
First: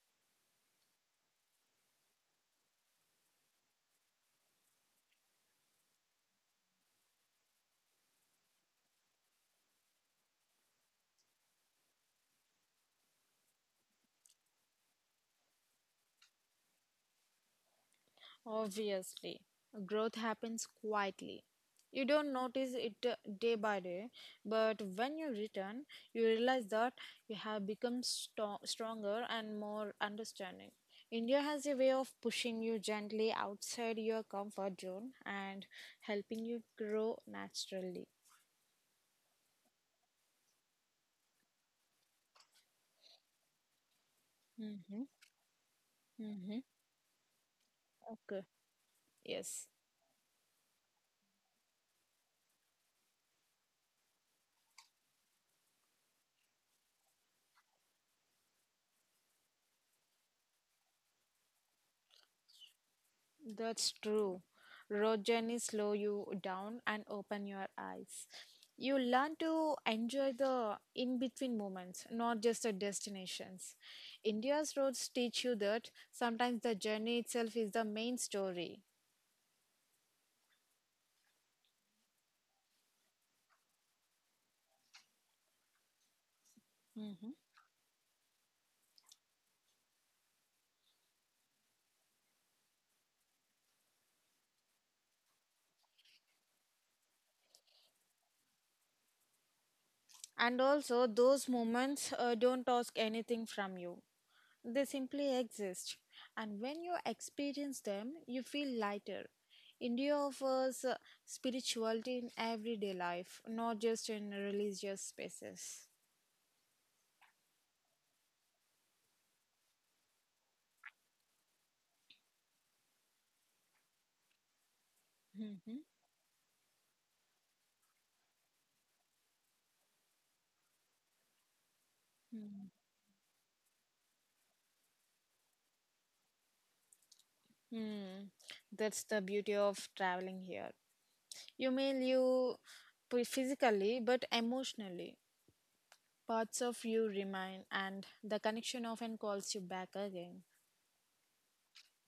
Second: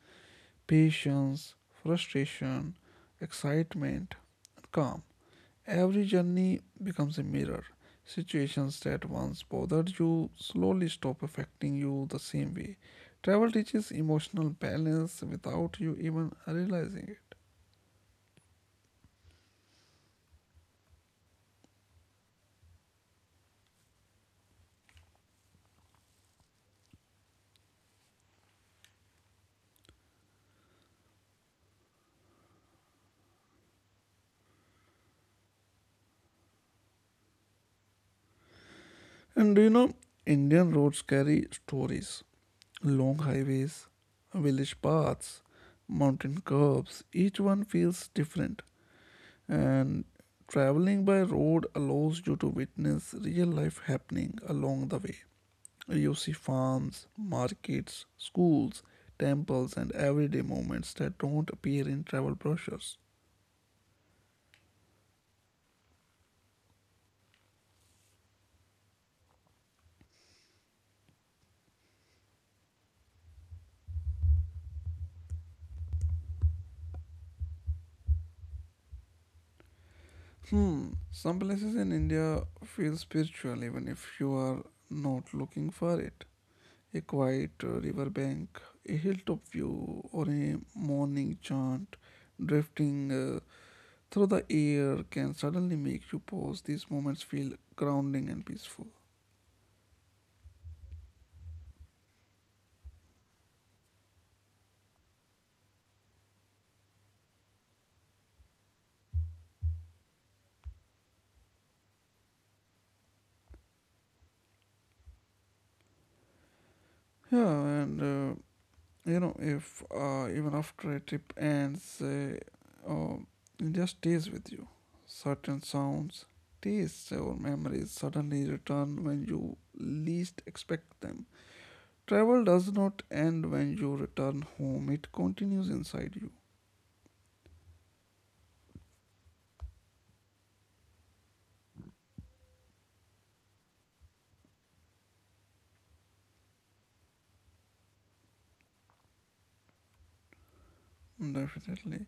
[SPEAKER 1] patience, frustration, excitement, and calm. Every journey becomes a mirror. Situations that once bothered you slowly stop affecting you the same way. Travel teaches emotional balance without you even realizing it.
[SPEAKER 2] Obviously, growth happens quietly. You don't notice it uh, day by day, but when you return, you realize that you have become sto- stronger and more understanding. India has a way of pushing you gently outside your comfort zone and helping you grow naturally.
[SPEAKER 1] And do you know, Indian roads carry stories, long highways, village
[SPEAKER 2] Mm-hmm.
[SPEAKER 1] paths, mountain
[SPEAKER 2] Mm-hmm.
[SPEAKER 1] curves, each one feels
[SPEAKER 2] Okay.
[SPEAKER 1] different.
[SPEAKER 2] Yes.
[SPEAKER 1] And traveling by road allows you to witness real life happening along the way. You see farms, markets, schools, temples, and everyday moments that don't appear in travel brochures.
[SPEAKER 2] That's true. Road journeys slow you down and open your eyes. You learn to enjoy the in between moments, not just the destinations. India's roads teach you that sometimes the journey itself is the main story.
[SPEAKER 1] Hmm, some places in India feel spiritual even if you are not looking for it. A
[SPEAKER 2] Hmm.
[SPEAKER 1] quiet uh, riverbank, a hilltop view, or a morning chant drifting uh, through the air can suddenly make you pause. These moments feel grounding and peaceful.
[SPEAKER 2] And also, those moments uh, don't ask anything from you. They simply exist, and when you experience them, you feel lighter. India offers uh, spirituality in everyday life, not just in religious spaces.
[SPEAKER 1] Yeah, and uh, you know, if uh, even after a trip ends, uh, uh, it just stays with you. Certain
[SPEAKER 2] Mhm.
[SPEAKER 1] sounds, tastes, or memories suddenly return when you least expect them. Travel
[SPEAKER 2] Mm.
[SPEAKER 1] does not end when you return home, it continues inside you.
[SPEAKER 2] Hmm. That's the beauty of traveling here. You may live p- physically, but emotionally, parts of you remain, and the connection often calls you back again.
[SPEAKER 1] Definitely.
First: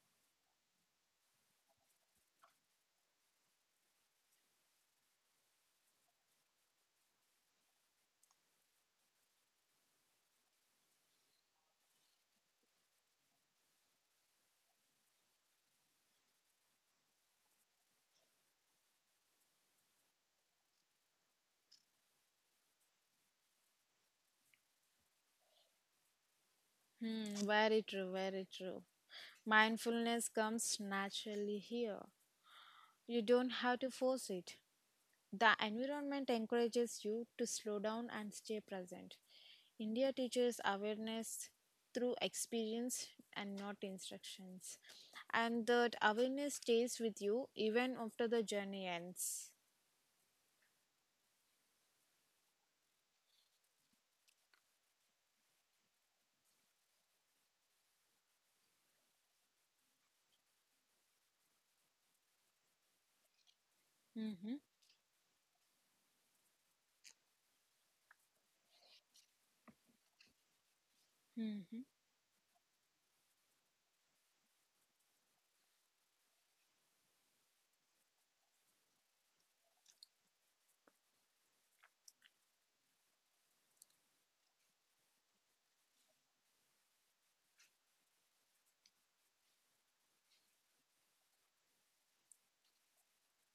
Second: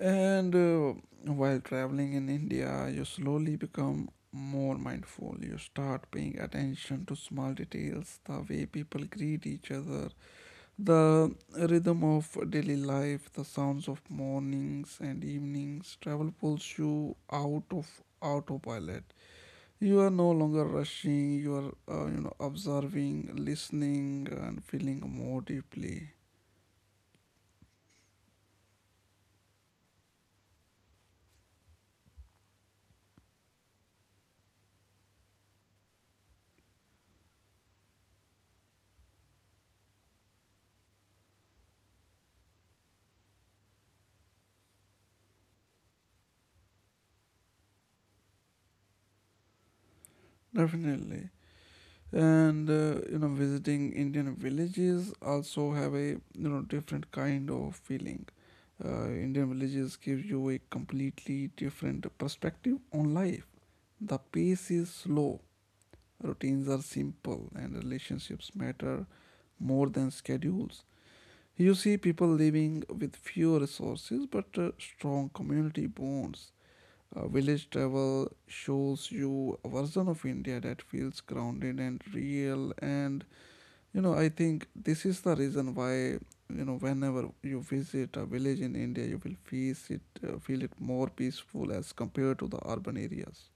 [SPEAKER 1] And uh, while traveling in India, you slowly become more mindful. You start paying attention to small details, the way people greet each other, the rhythm of daily life, the sounds of mornings and evenings. Travel pulls you out of autopilot. You are no longer rushing, you are uh, you know observing, listening and feeling more deeply.
[SPEAKER 2] Hmm. Very true, very true. Mindfulness comes naturally here. You don't have to force it. The environment encourages you to slow down and stay present. India teaches awareness through experience and not instructions. And that awareness stays with you even after the journey ends.
[SPEAKER 1] Definitely. And uh, you know visiting Indian villages also have a you know different kind of feeling. Uh, Indian villages give you a completely different perspective on life. The
[SPEAKER 2] Hmm.
[SPEAKER 1] pace is slow, routines are simple and relationships matter more than schedules. You see people living with few resources but uh, strong community bonds. Uh, village travel shows you a version of India that feels grounded and real. And you know, I think this is the reason why you know whenever you visit a village in India, you will feel it uh, feel it more peaceful as compared to the urban areas.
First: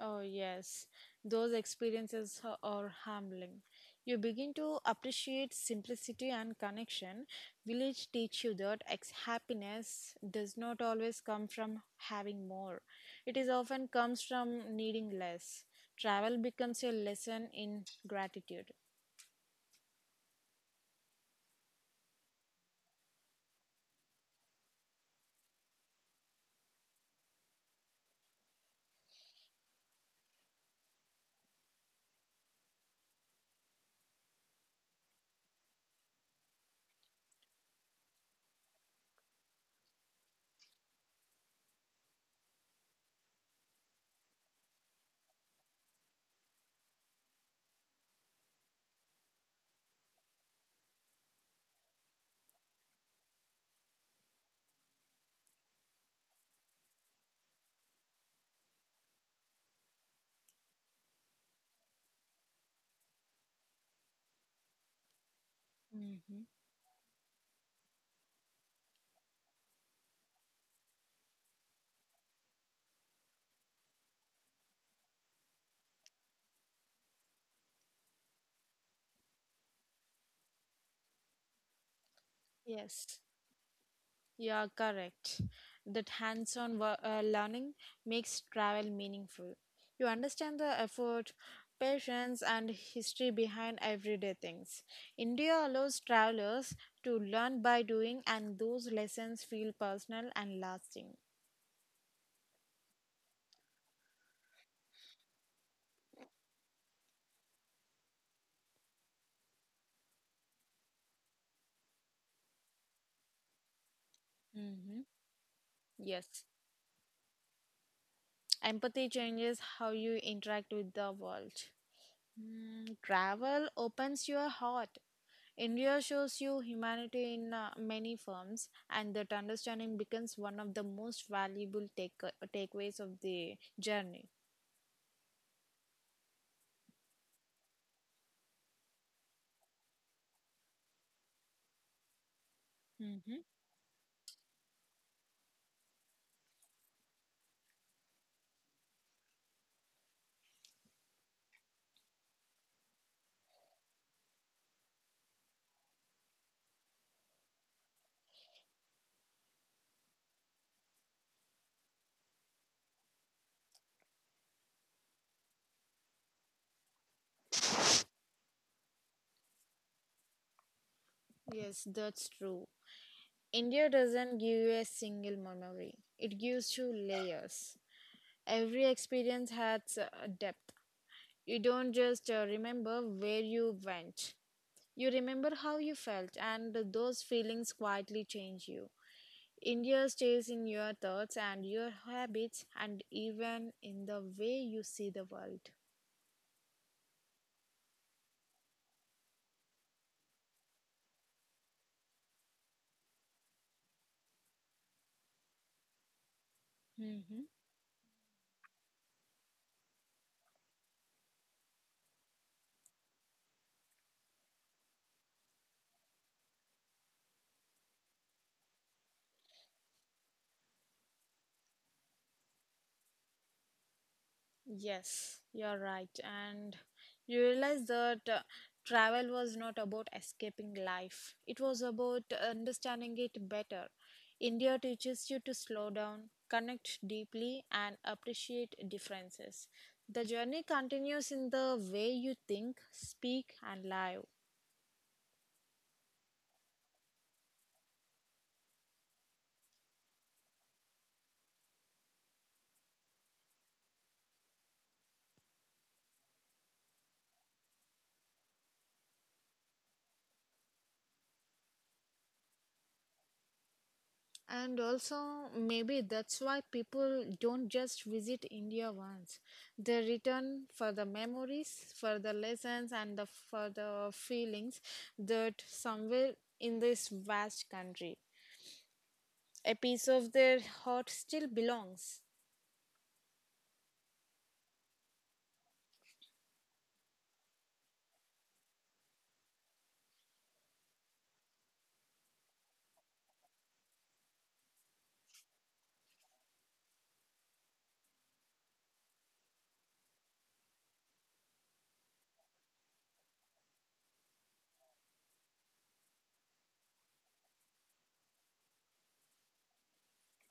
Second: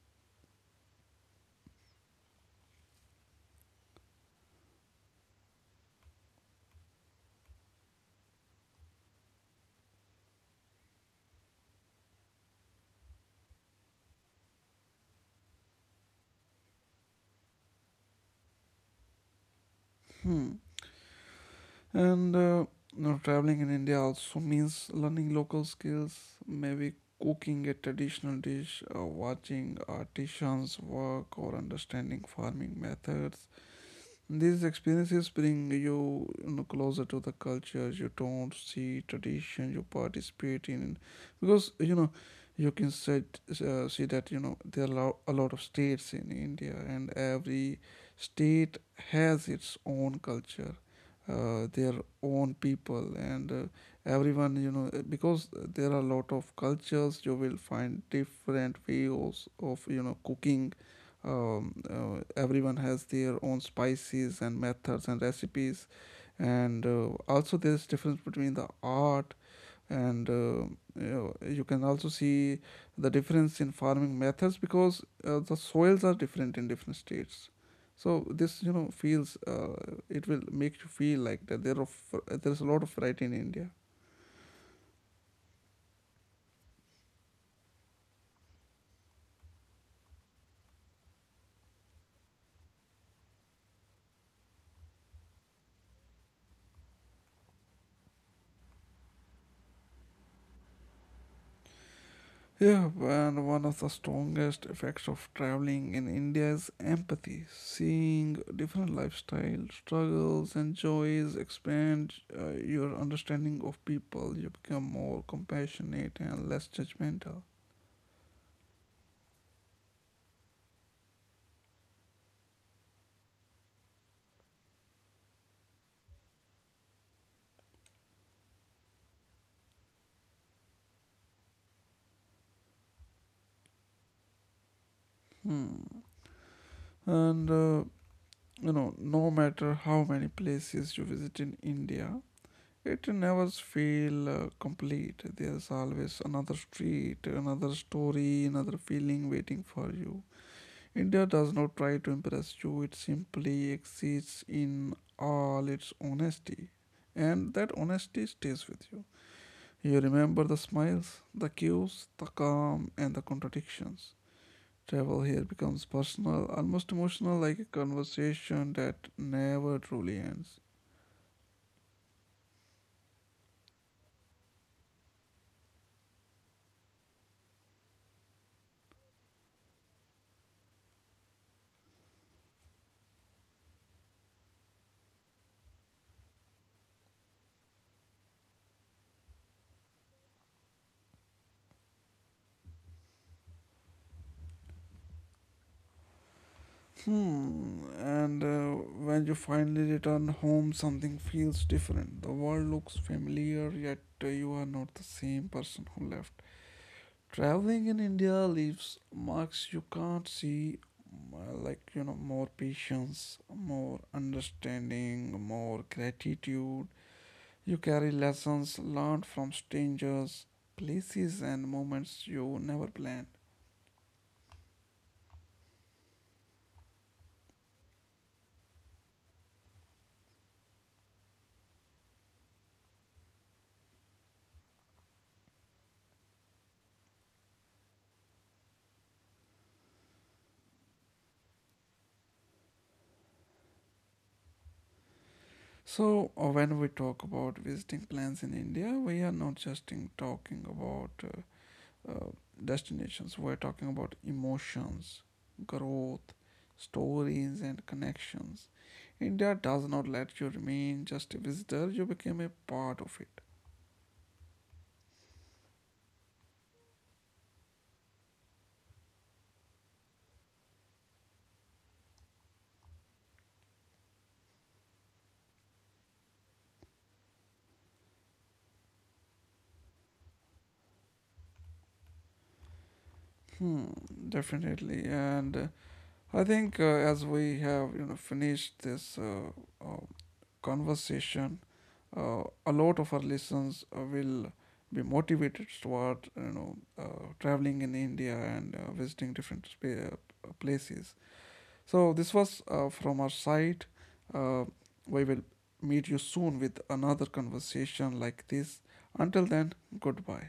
[SPEAKER 2] Oh, yes, those experiences ha- are humbling. You begin to appreciate simplicity and connection. Village teach you that ex- happiness does not always come from having more. It is often comes from needing less. Travel becomes a lesson in gratitude.
[SPEAKER 1] Hmm. And uh, now traveling in India also means learning local skills, maybe cooking a traditional dish, uh, watching artisans work, or understanding farming methods. These experiences bring you, you know, closer to the cultures you don't see, tradition you participate in, because you know you can set, uh, see that you know there are lo- a lot of states in India, and every state has its own culture, uh, their own people, and uh, everyone you know uh, because there are a lot of cultures you will find different ways of you know cooking um, uh, everyone has their own spices and methods and recipes
[SPEAKER 2] Hmm.
[SPEAKER 1] and uh, also there's difference between the art and uh, you, know, you can also see the difference in farming methods because uh, the soils are different in different states so this you know feels uh, it will make you feel like that there are f- there's a lot of
[SPEAKER 2] Yes.
[SPEAKER 1] variety in india.
[SPEAKER 2] Yeah, correct. That hands on uh, learning makes travel meaningful. You understand the effort, patience, and history behind everyday things. India allows travelers to learn by doing, and those lessons feel personal and lasting.
[SPEAKER 1] Yeah, and one of the strongest effects of traveling in India is empathy. Seeing different lifestyles, struggles, and joys expand uh, your understanding of people. You become
[SPEAKER 2] Hmm.
[SPEAKER 1] more compassionate
[SPEAKER 2] Yes.
[SPEAKER 1] and less judgmental.
[SPEAKER 2] Empathy changes how you interact with the world. Mm, travel opens your heart. India shows you humanity in uh, many forms, and that understanding becomes one of the most valuable take- uh, takeaways of the journey.
[SPEAKER 1] Hmm. And uh, you know, no matter how many places you visit in India, it
[SPEAKER 2] Hmm.
[SPEAKER 1] never feels uh, complete. There's always another street, another story, another feeling waiting for you. India does not try to impress you, it simply exists in all its honesty. And that honesty stays with you. You remember the smiles, the cues, the calm, and the contradictions. Travel here becomes personal, almost emotional, like a conversation that never truly ends.
[SPEAKER 2] Yes, that's true. India doesn't give you a single memory, it gives you layers. Every experience has a depth. You don't just uh, remember where you went, you remember how you felt, and those feelings quietly change you. India stays in your thoughts and your habits, and even in the way you see the world.
[SPEAKER 1] Hmm, and uh, when you finally return home, something feels different. The world looks familiar, yet uh, you are not the same person who left.
[SPEAKER 2] Mm-hmm.
[SPEAKER 1] Traveling in India leaves marks you can't see, uh, like, you know, more patience, more understanding, more gratitude. You carry lessons learned from strangers, places, and moments you never planned.
[SPEAKER 2] Yes, you're right. And you realize that uh, travel was not about escaping life, it was about understanding it better. India teaches you to slow down, connect deeply, and appreciate differences. The journey continues in the way you think, speak, and live.
[SPEAKER 1] So, uh, when we talk about visiting plans in India, we are not just in talking about uh, uh, destinations. We're talking about emotions, growth, stories, and connections. India does not let you remain just a visitor, you became a part of it.
[SPEAKER 2] And also, maybe that's why people don't just visit India once. They return for the memories, for the lessons, and the, for the feelings that somewhere in this vast country, a piece of their heart still belongs.
[SPEAKER 1] Hmm, definitely. And uh, I think uh, as we have you know finished this uh, uh, conversation, uh, a lot of our listeners uh, will be motivated toward you know uh, traveling in India and uh, visiting different spa- uh, places. So, this was uh, from our side. Uh, we will meet you soon with another conversation like this. Until then, goodbye.